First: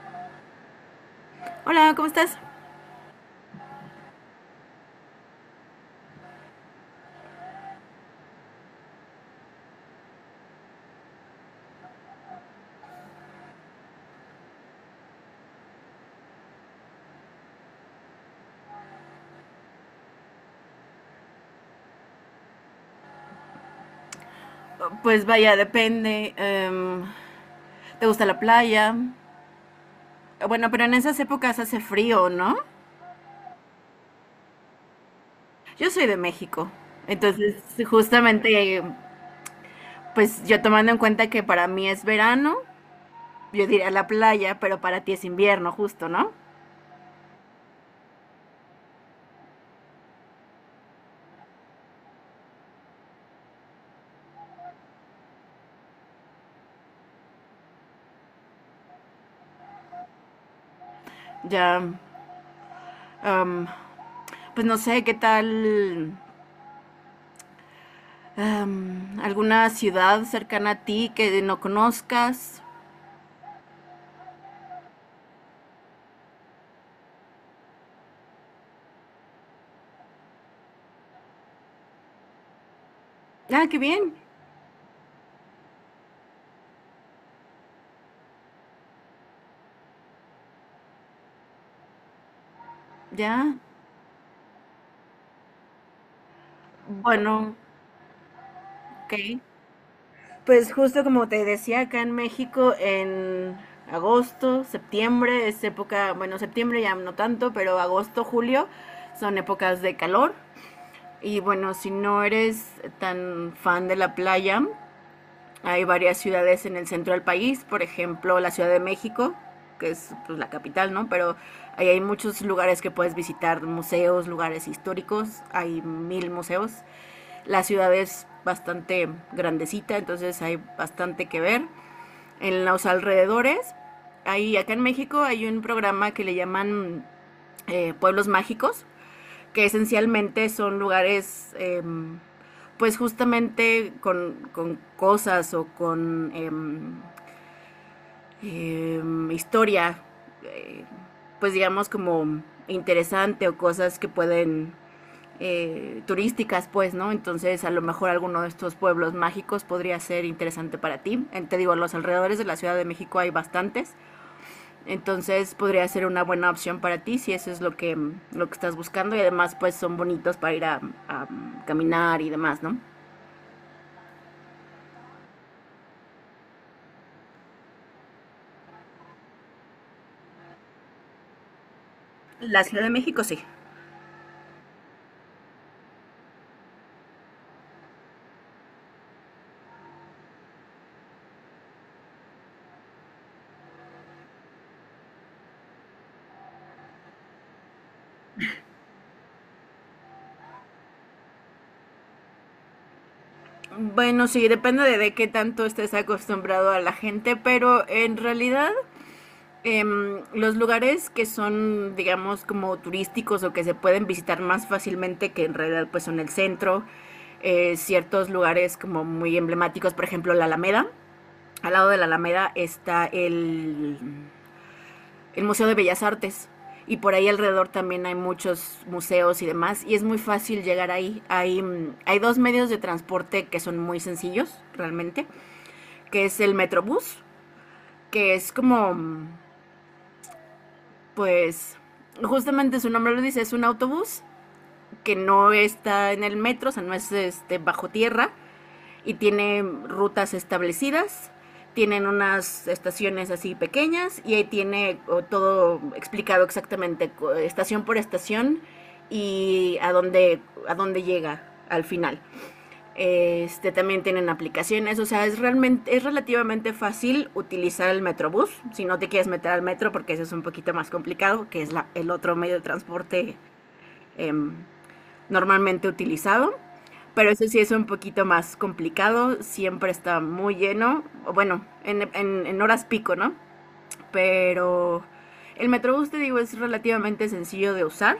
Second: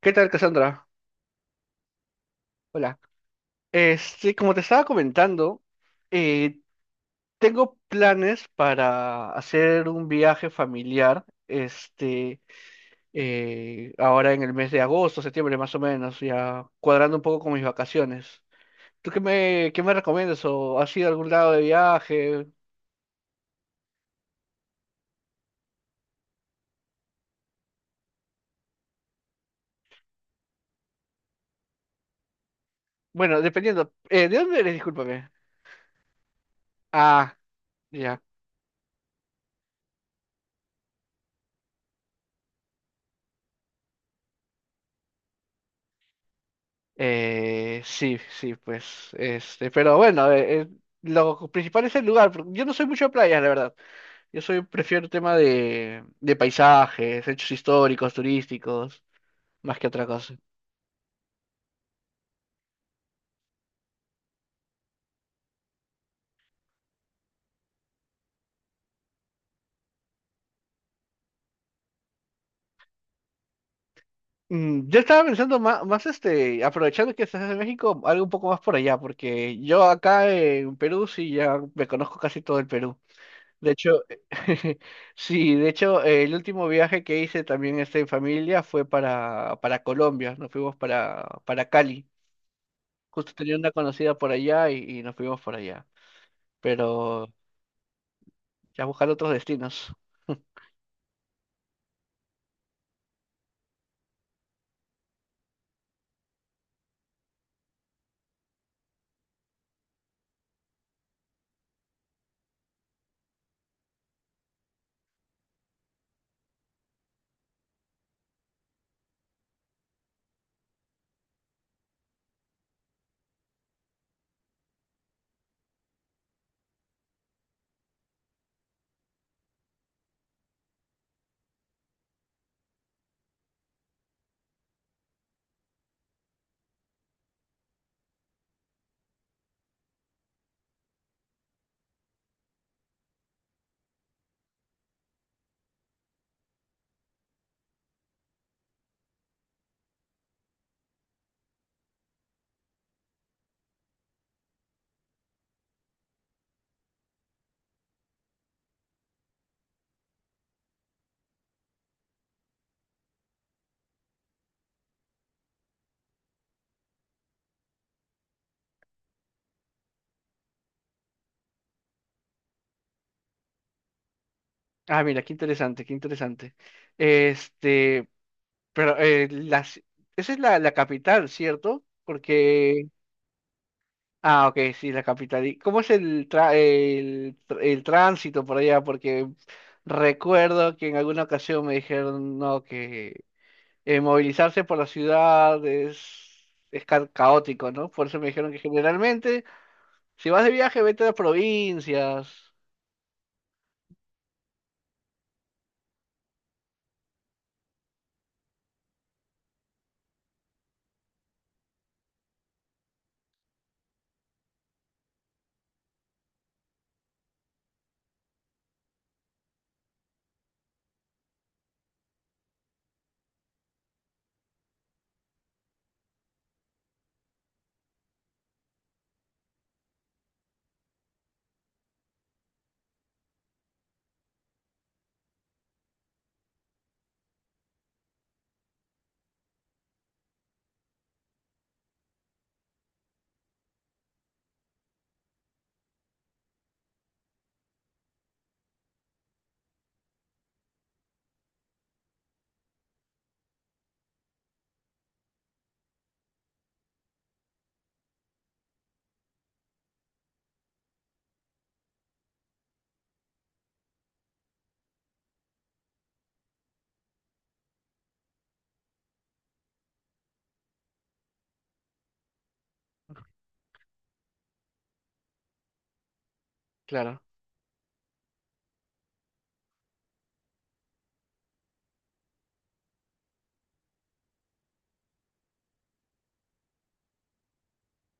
¿Qué tal, Cassandra? Hola, ¿cómo estás? Hola. Como te estaba comentando, eh, tengo planes para hacer un viaje familiar, ahora en el mes de agosto, septiembre más o menos, ya cuadrando un poco con mis vacaciones. ¿Tú qué me recomiendas? ¿O has ido a algún lado de viaje? Pues vaya, depende. ¿Te gusta la playa? Bueno, pero en esas épocas hace frío, ¿no? Bueno, dependiendo. ¿De dónde eres? Discúlpame. Yo soy de México. Ah, Entonces, ya. justamente, pues yo tomando en cuenta que para mí es verano, yo diría la playa, pero para ti es invierno, justo, ¿no? Sí, sí, pues, pero bueno, lo principal es el lugar, porque yo no soy mucho de playas, la verdad. Yo soy, prefiero el tema de, paisajes, hechos históricos, turísticos, más que otra cosa. Ya, em, pues no sé, ¿qué tal alguna ciudad cercana a ti que no conozcas? Mm, yo estaba pensando más, aprovechando que estás en México, algo un poco más por allá, porque yo acá en Perú sí ya me conozco casi todo el Perú. Ah, De qué hecho, bien. sí, de hecho, el último viaje que hice también en familia fue para Colombia. Nos fuimos para Cali. Justo Ya. tenía una conocida por allá y nos fuimos por allá, pero Bueno, ya buscar otros ok. destinos. Pues justo como te decía, acá en México en agosto, septiembre es época, bueno, septiembre ya no tanto, pero agosto, julio son épocas de calor. Y bueno, si no eres tan fan de la playa, hay varias ciudades en el centro del país, por ejemplo, la Ciudad de México, que es pues, la capital, ¿no? Pero ahí hay muchos lugares que puedes visitar, museos, lugares históricos, hay mil museos, la ciudad es bastante grandecita, entonces hay bastante que ver. En los alrededores, ahí acá en México hay un programa que le llaman Pueblos Mágicos, que esencialmente son lugares, pues justamente con cosas o con eh, eh, historia, eh, pues digamos como interesante o cosas que pueden turísticas, pues, ¿no? Entonces, a lo mejor alguno de estos pueblos mágicos podría ser interesante para ti. Te digo, los alrededores de la Ciudad de México hay bastantes, entonces podría ser una buena opción para ti si eso es lo que estás buscando y además, pues, son bonitos para ir a caminar y demás, ¿no? Ah, mira, qué interesante, qué interesante. Este, pero esa es la capital, ¿cierto? La Ciudad Porque. de México sí. Ah, ok, sí, la capital. ¿Y cómo es el, tra- el, tr- el tránsito por allá? Porque recuerdo que en alguna ocasión me dijeron, no, que movilizarse por la ciudad es caótico, ¿no? Por eso me dijeron que generalmente, si vas de viaje, vete a las provincias. Bueno, sí, depende de qué tanto estés acostumbrado a la gente, pero en realidad los lugares que son, digamos, como turísticos o que se pueden visitar más fácilmente que en realidad pues son el centro, ciertos lugares como muy emblemáticos, por ejemplo la Alameda. Al lado de la Alameda está el Museo de Bellas Artes y por ahí alrededor también hay muchos museos y demás y es muy fácil llegar ahí. Hay, hay dos medios de transporte que son muy sencillos realmente, que es el Metrobús, que es como pues justamente su nombre lo dice, es un autobús que no está en el metro, o sea, no es este, bajo tierra y tiene rutas establecidas, tienen unas estaciones así pequeñas y ahí tiene todo explicado exactamente, estación por estación y a dónde llega al final. Este, también tienen aplicaciones, o sea, es realmente, es relativamente fácil utilizar el Metrobús, si no te quieres meter al metro, porque eso es un poquito más complicado, que es la- el otro medio de transporte em, normalmente utilizado, Claro. pero eso sí es un poquito más complicado, siempre está muy lleno, o bueno, en horas pico, ¿no? Pero el Metrobús, te digo, es relativamente sencillo de usar.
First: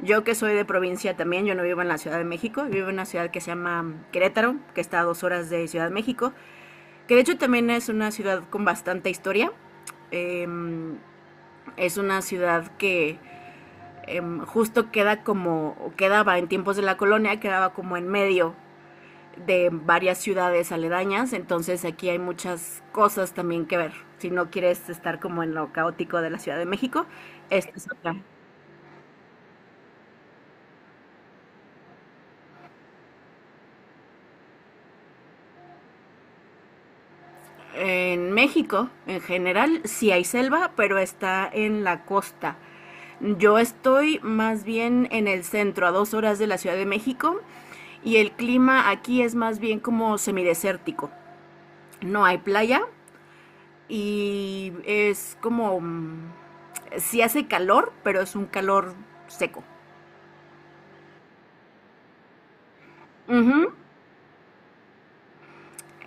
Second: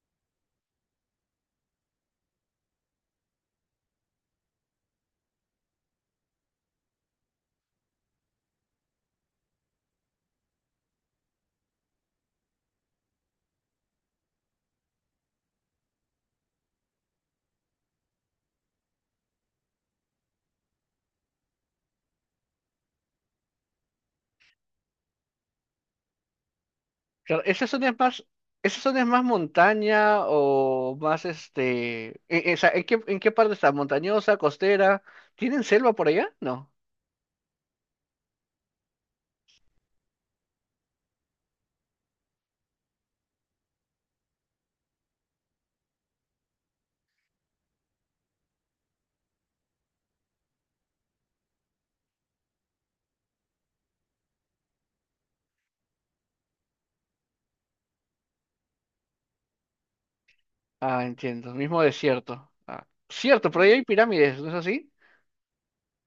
Yo que soy de provincia también, yo no vivo en la Ciudad de México, vivo en una ciudad que se llama Querétaro, que está a 2 horas de Ciudad de México, que de hecho también es una ciudad con bastante historia. Eh, es una ciudad que justo queda como, quedaba en tiempos de la colonia, quedaba como en medio de varias ciudades aledañas, entonces aquí hay muchas cosas también que ver. Si no quieres estar como en lo caótico de la Ciudad de México, Claro, ¿esa esta es zona es otra. más, esa zona es más montaña o más ¿En qué parte está? ¿Montañosa, costera? ¿Tienen selva por allá? No. En México, en general, sí hay selva, pero está en la costa. Yo estoy más bien en el centro, a 2 horas de la Ciudad de México, y el clima aquí es más bien como semidesértico. No hay playa y es como sí hace calor, pero es un calor seco. Ah, entiendo. Mismo desierto. Ah, cierto, pero ahí Ujú. hay pirámides, ¿no es así?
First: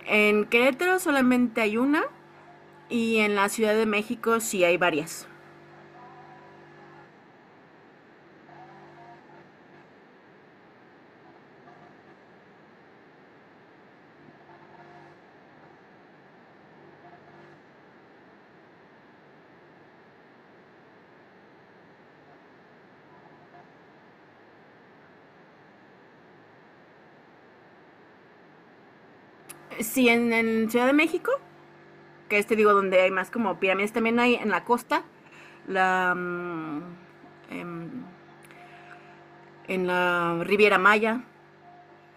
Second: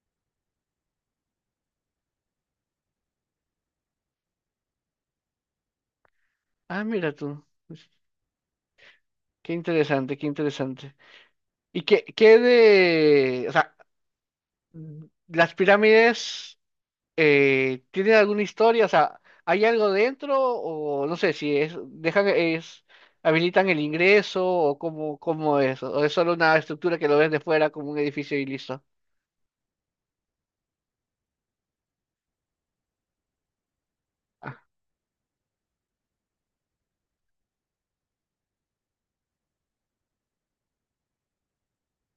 En Querétaro solamente hay una y en la Ciudad de México sí hay varias. Ah, mira tú. Pues, qué interesante, qué interesante. O sea, las pirámides, ¿tienen alguna historia? O sea, ¿hay algo dentro? O no sé si es... Dejan, es... ¿Habilitan el ingreso? ¿O cómo es? ¿O es solo una estructura que lo ves de fuera como un edificio y listo? Sí, en Ciudad de México, que es, te digo, donde hay más como pirámides, también hay en la costa, la, em, en la Riviera Maya,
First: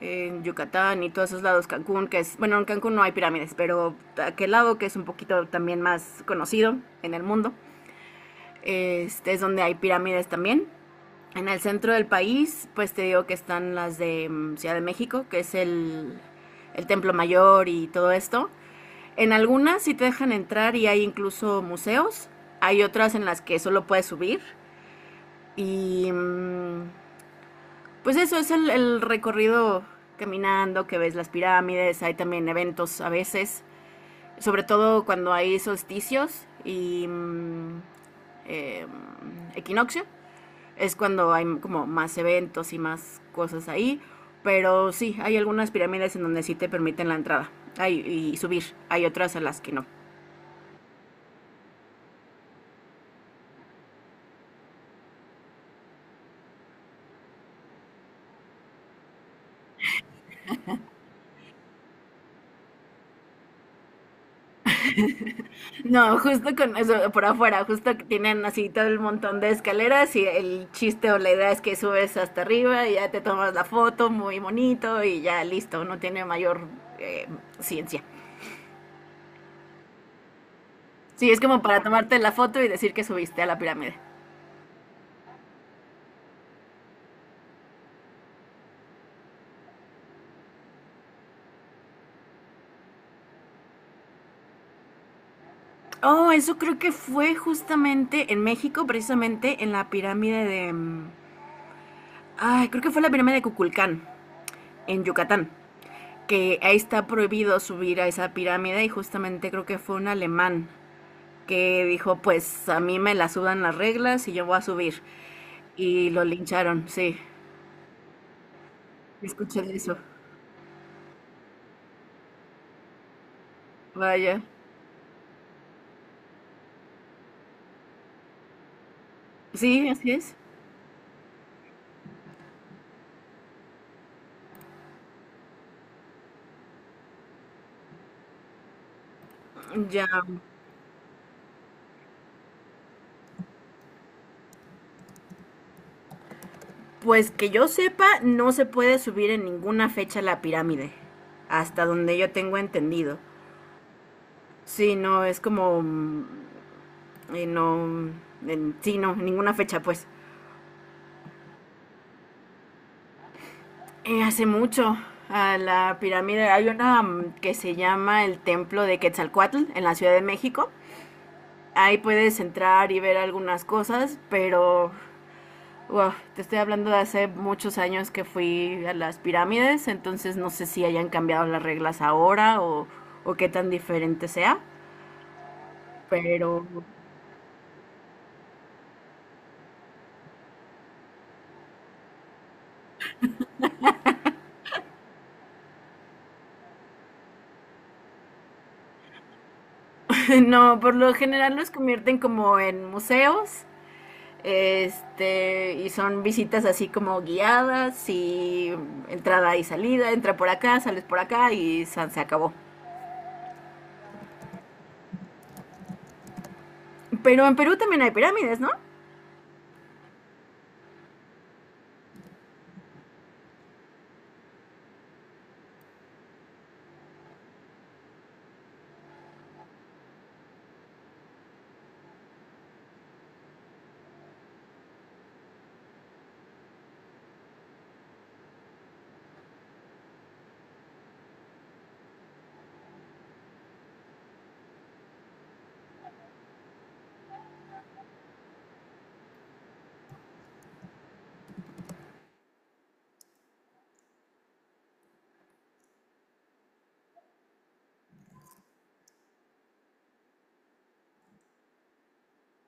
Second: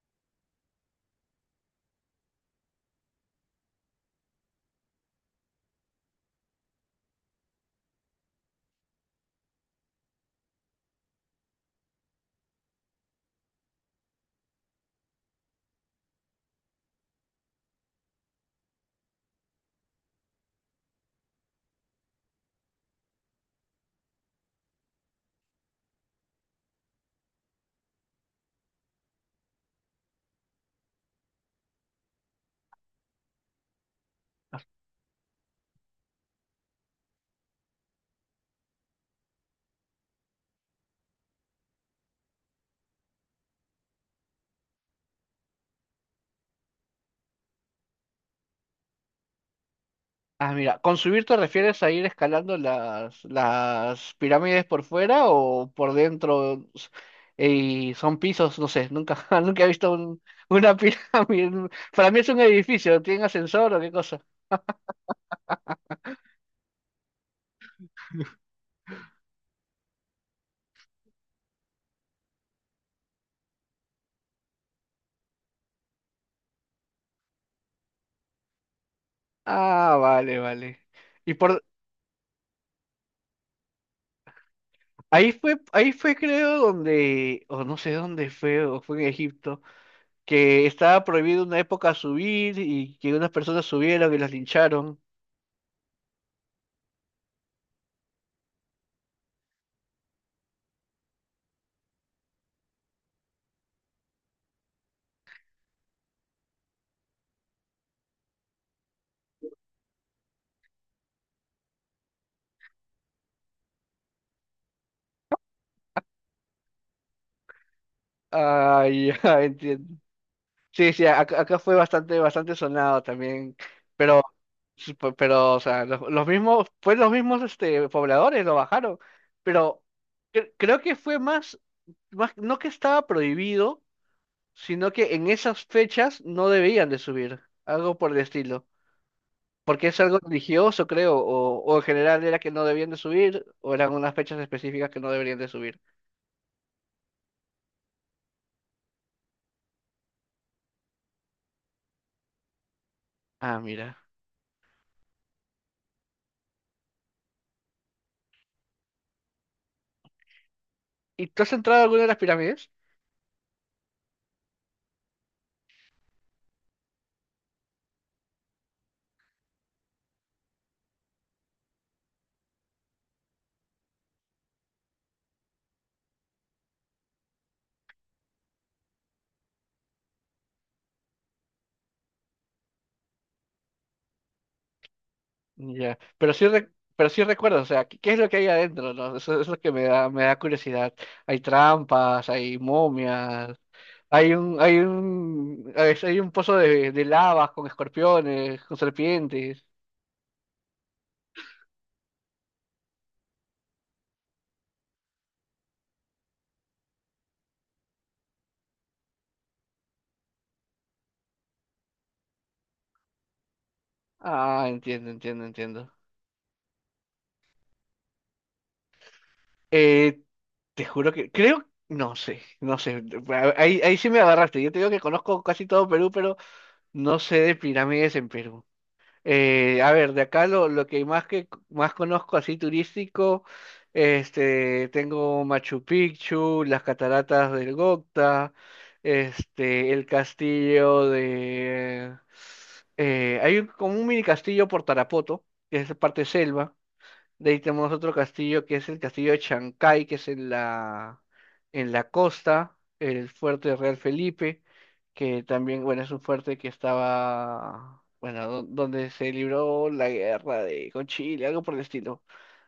en Yucatán y todos esos lados, Cancún, que es, bueno, en Cancún no hay pirámides, pero aquel lado que es un poquito también más conocido en el mundo, este es donde hay pirámides también. En el centro del país, pues te digo que están las de Ciudad de México, que es el Templo Mayor y todo esto. En algunas sí te dejan entrar y hay incluso museos. Hay otras en las que solo puedes subir. Y pues eso es el recorrido caminando, que ves las pirámides, hay también eventos a veces, sobre todo cuando hay solsticios y equinoccio es cuando hay como más eventos y más cosas ahí. Pero sí, hay algunas pirámides en donde sí te permiten la entrada hay, y subir. Hay otras a las que no. Ah, mira, ¿con subir te refieres a ir escalando las pirámides por fuera o por dentro? ¿Y son pisos? No sé, nunca, nunca he visto una pirámide. Para mí es un edificio, ¿tiene ascensor o qué cosa? No, justo con eso, por afuera, justo que tienen así todo el montón de escaleras y el chiste o la idea es que subes hasta arriba y ya te tomas la foto muy bonito y ya listo, no tiene mayor eh, ciencia. Ah, vale, vale. Sí, Y es como por para tomarte la foto y decir que subiste a la pirámide. ahí fue creo donde, o no sé dónde fue, o fue en Egipto, que estaba prohibido una época subir y que unas personas subieron y las lincharon. Oh, eso creo que fue justamente en México, precisamente en la pirámide de ay, creo que fue la pirámide de Cuculcán, en Yucatán, que ahí está prohibido subir a esa pirámide y justamente creo que fue un alemán que dijo, pues a mí me la sudan las reglas y yo voy a subir. Y lo lincharon, sí. Ah, ya Escuché de entiendo. eso. Sí, sí, acá fue bastante, bastante sonado también, pero, Vaya. sí, pero, o sea, los mismos, fue los mismos, pobladores lo bajaron, pero Sí, así es. Creo que fue más, no que estaba prohibido, sino que en esas fechas no debían de subir, algo por el estilo, porque es Ya. algo religioso, creo, o en general era que no debían de subir, o eran unas fechas específicas que no deberían de subir. Pues que yo sepa, no se puede subir en ninguna fecha a la pirámide. Hasta donde yo tengo entendido. Ah, mira. Sí, no, es como no, sí, no, ninguna fecha, pues. ¿Y tú has entrado a alguna de las pirámides? Hace mucho, a la pirámide, hay una que se llama el Templo de Quetzalcoatl en la Ciudad de México. Ahí puedes entrar y ver algunas cosas, pero wow, te estoy hablando de hace muchos años que fui a las pirámides, entonces no sé si hayan cambiado las reglas ahora o qué tan diferente sea. Ya. Pero sí, Pero pero sí recuerdo, o sea, ¿qué, es lo que hay adentro, ¿no? Eso es lo que me da curiosidad. Hay trampas, hay momias, a veces hay un pozo de, lavas con escorpiones, con serpientes. no, por lo general los convierten como en museos. Este, y son visitas así como guiadas y entrada y salida, entra por acá, sales por acá y san, se acabó. Ah, entiendo, entiendo, entiendo. Pero en Perú también hay pirámides, ¿no? Eh, Te juro que, creo, no sé, ahí sí me agarraste. Yo te digo que conozco casi todo Perú, pero no sé de pirámides en Perú. A ver, de acá lo que más conozco así turístico, tengo Machu Picchu, las cataratas del Gocta, el castillo de, hay como un mini castillo por Tarapoto, que es parte selva. De ahí tenemos otro castillo, que es el castillo de Chancay, que es en la costa, el fuerte Real Felipe, que también, bueno, es un fuerte que estaba, bueno, donde se libró la guerra de, con Chile, algo por el estilo.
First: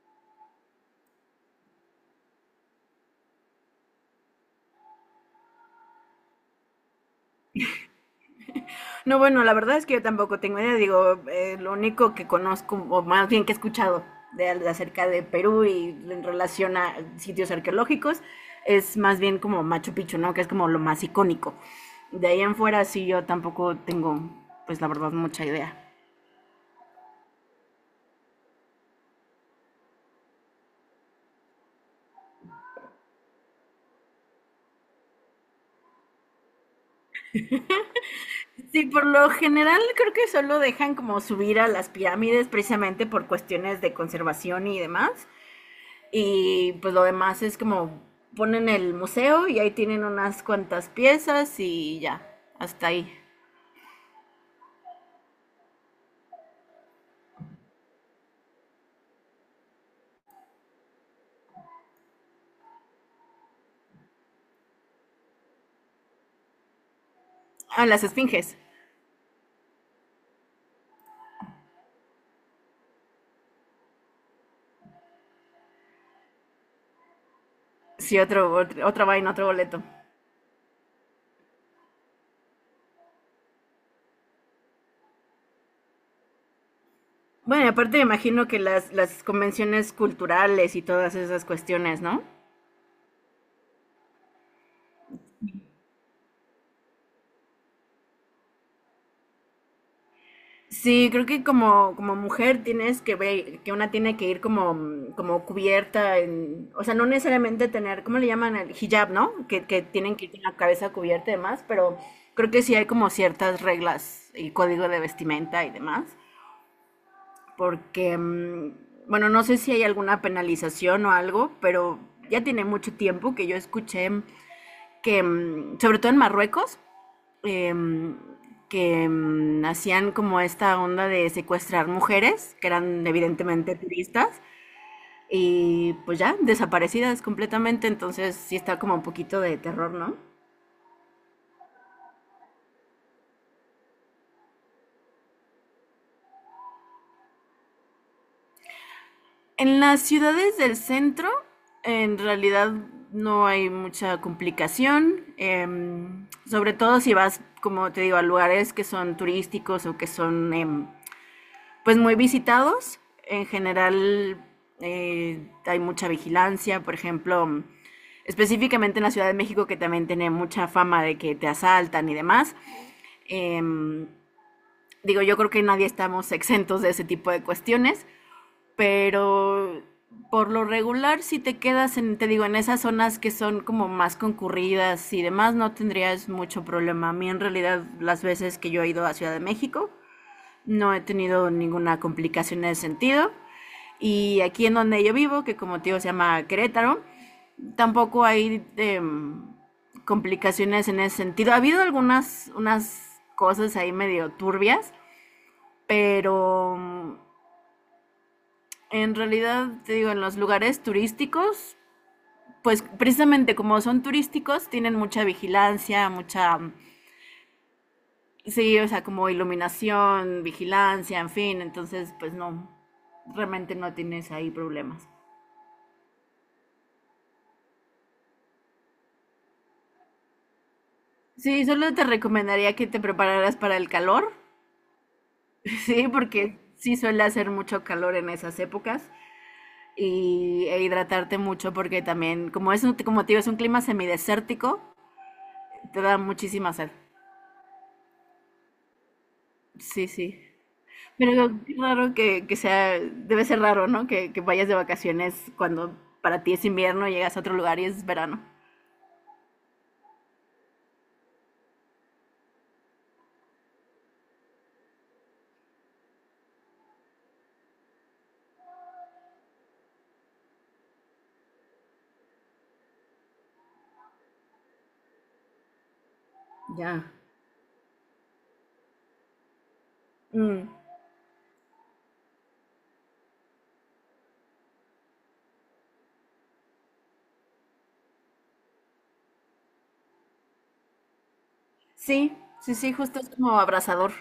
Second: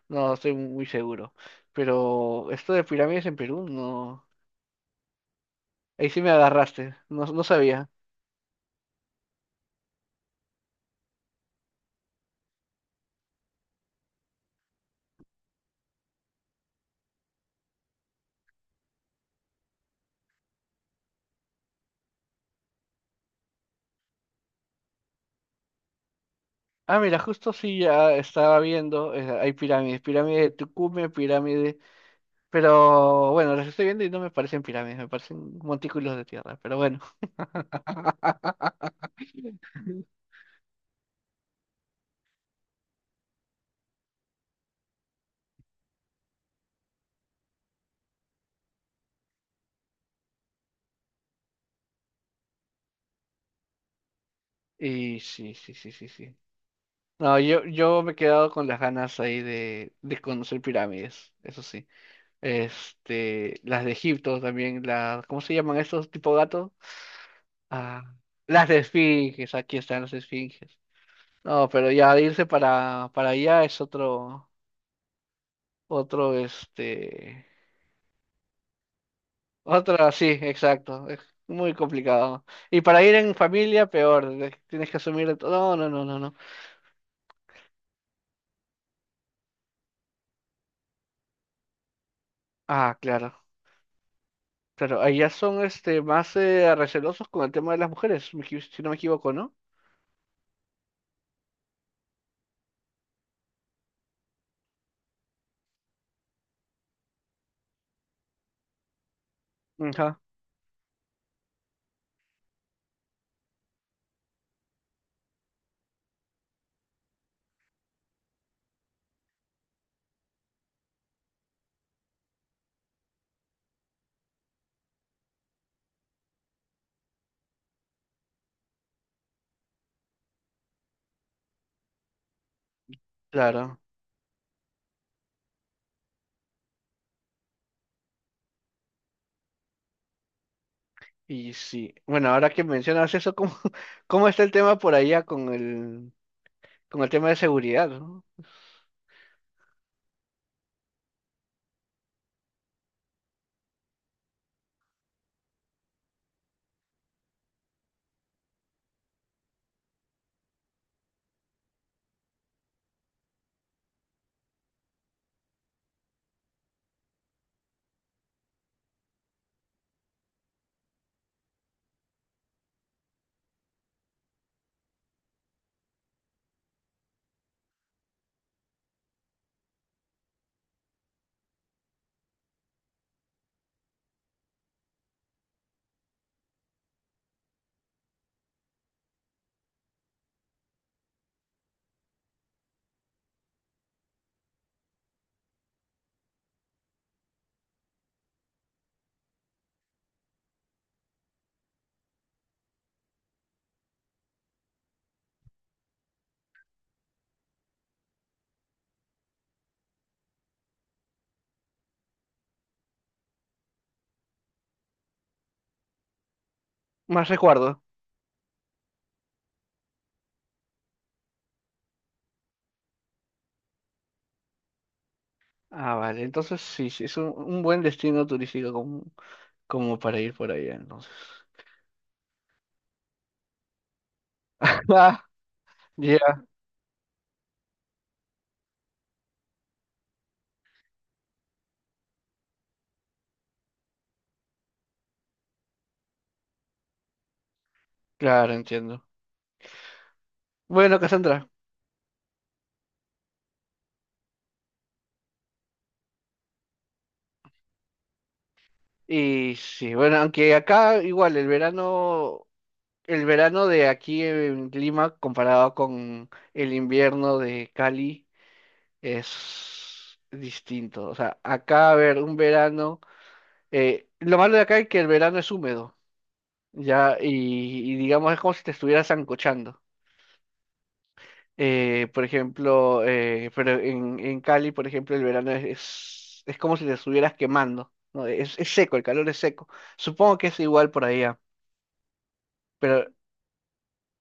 No estoy muy seguro. Pero esto de pirámides en Perú, no. Ahí sí me agarraste, no, no sabía. No, bueno, la verdad es que yo tampoco tengo idea, digo, lo único que conozco, o más bien que he escuchado de acerca de Perú y en relación a sitios arqueológicos, es más bien como Machu Picchu, ¿no? Que es como lo más icónico. De ahí en fuera sí yo tampoco tengo, pues la verdad, mucha idea. Ah, mira, justo sí ya estaba viendo, hay pirámides, pirámide de Tucumán, pirámide. Pero bueno, los estoy viendo y no me parecen pirámides, me parecen montículos de tierra, pero bueno. Sí, por lo general creo que solo dejan como subir a las pirámides precisamente por cuestiones de conservación y demás. Y pues lo demás es como ponen el museo y ahí tienen unas cuantas piezas y ya, hasta ahí. Y sí, sí, sí, sí, sí. No, yo, me he quedado con las ganas ahí de, conocer pirámides, eso sí. Las de Egipto también, ¿cómo se llaman estos tipo gatos? Ah, las Ah, esfinges. las de esfinges, aquí están las esfinges. No, pero ya irse para, allá es otro, otro, este, Sí, otro, otra vaina, otro boleto. otra, sí, exacto. Es muy complicado. Y para ir en familia, peor. Tienes que asumir de todo. No, no, no, no, no. Bueno, aparte me imagino que las convenciones culturales y todas esas cuestiones, ¿no? Ah, claro. Claro, allá son más recelosos con el tema de las mujeres, si no me equivoco, ¿no? Sí, creo que como, como mujer tienes que ver, que una tiene que ir como, como cubierta, en, o sea, no necesariamente tener, ¿cómo le llaman? El hijab, ¿no? Que tienen Ajá. que ir con la cabeza cubierta y demás, pero creo que sí hay como ciertas reglas y código de vestimenta y demás, porque, bueno, no sé si hay alguna penalización o algo, pero ya tiene mucho tiempo que yo escuché que, sobre todo en Marruecos, em, que hacían como esta onda de secuestrar mujeres, que eran evidentemente Claro. turistas, y pues ya, desaparecidas completamente, entonces sí está como un poquito de terror, ¿no? Y sí. Bueno, ahora que mencionas eso, ¿cómo, cómo está el tema por allá con el tema de seguridad, ¿no? En las ciudades del centro, en realidad no hay mucha complicación, sobre todo si vas, como te digo, a lugares que son turísticos o que son pues muy visitados. En general hay mucha vigilancia, por ejemplo, específicamente en la Ciudad de México que también tiene mucha fama de que te asaltan y demás. Eh, Digo, yo creo que nadie estamos exentos de ese tipo de cuestiones, pero por lo regular si te quedas en, te digo, en esas zonas que son como más concurridas y demás, no tendrías mucho problema. A mí en realidad las veces que yo he ido a Ciudad de México, no he tenido ninguna complicación en ese sentido. Y aquí en donde yo vivo, que como te digo se llama Querétaro, tampoco hay complicaciones en ese sentido. Ha habido algunas unas cosas ahí medio turbias, pero en realidad, te digo, en los lugares turísticos, pues precisamente como son turísticos, tienen mucha vigilancia, mucha, Más recuerdo. sí, o sea, como iluminación, vigilancia, en fin, entonces pues no, realmente no tienes ahí problemas. Ah, vale. Entonces sí, sí, es un buen destino turístico como, para ir por allá, entonces. Sí, solo te recomendaría que te prepararas para el calor, Ah, sí, ya. porque sí suele hacer mucho calor en esas épocas y e hidratarte mucho porque también, como es, como te digo, es un clima semidesértico, te da muchísima sed. Claro, entiendo. Sí, sí. Bueno, Cassandra. Pero qué raro que sea, debe ser raro, ¿no? Que vayas de vacaciones cuando para ti es invierno, llegas a otro lugar y es verano. Y sí, bueno, aunque acá igual el verano de aquí en Lima comparado con el invierno de Cali es distinto. O sea, acá, a ver, un verano, lo malo de acá es que el verano es húmedo, Ya. ya, y digamos es como si te estuvieras ancochando. Mm. Por ejemplo, pero en, Cali, por ejemplo, el verano es como si te estuvieras quemando, ¿no? Es seco, el calor es seco. Supongo que es igual por allá, Sí, sí, sí, pero justo es como abrasador.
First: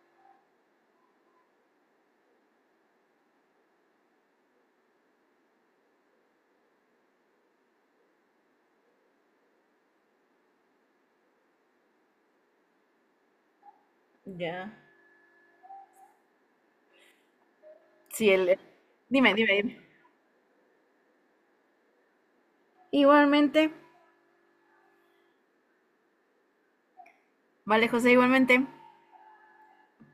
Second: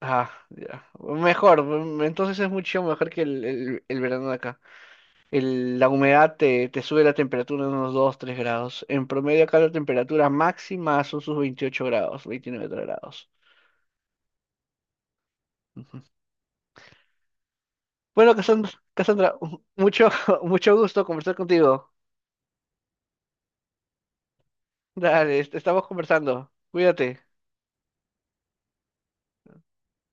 ah, ya. Mejor, mm, entonces es mucho mejor que el verano de acá. La humedad te, sube la temperatura en unos 2 3 grados. En promedio acá la temperatura máxima son sus 28 grados, 29 grados. Ya. Ujú. Sí, Bueno, el... Cassandra, Dime, Cassandra, dime, dime. mucho, mucho gusto conversar contigo. Igualmente. Dale, estamos conversando. Cuídate. Vale, José, igualmente.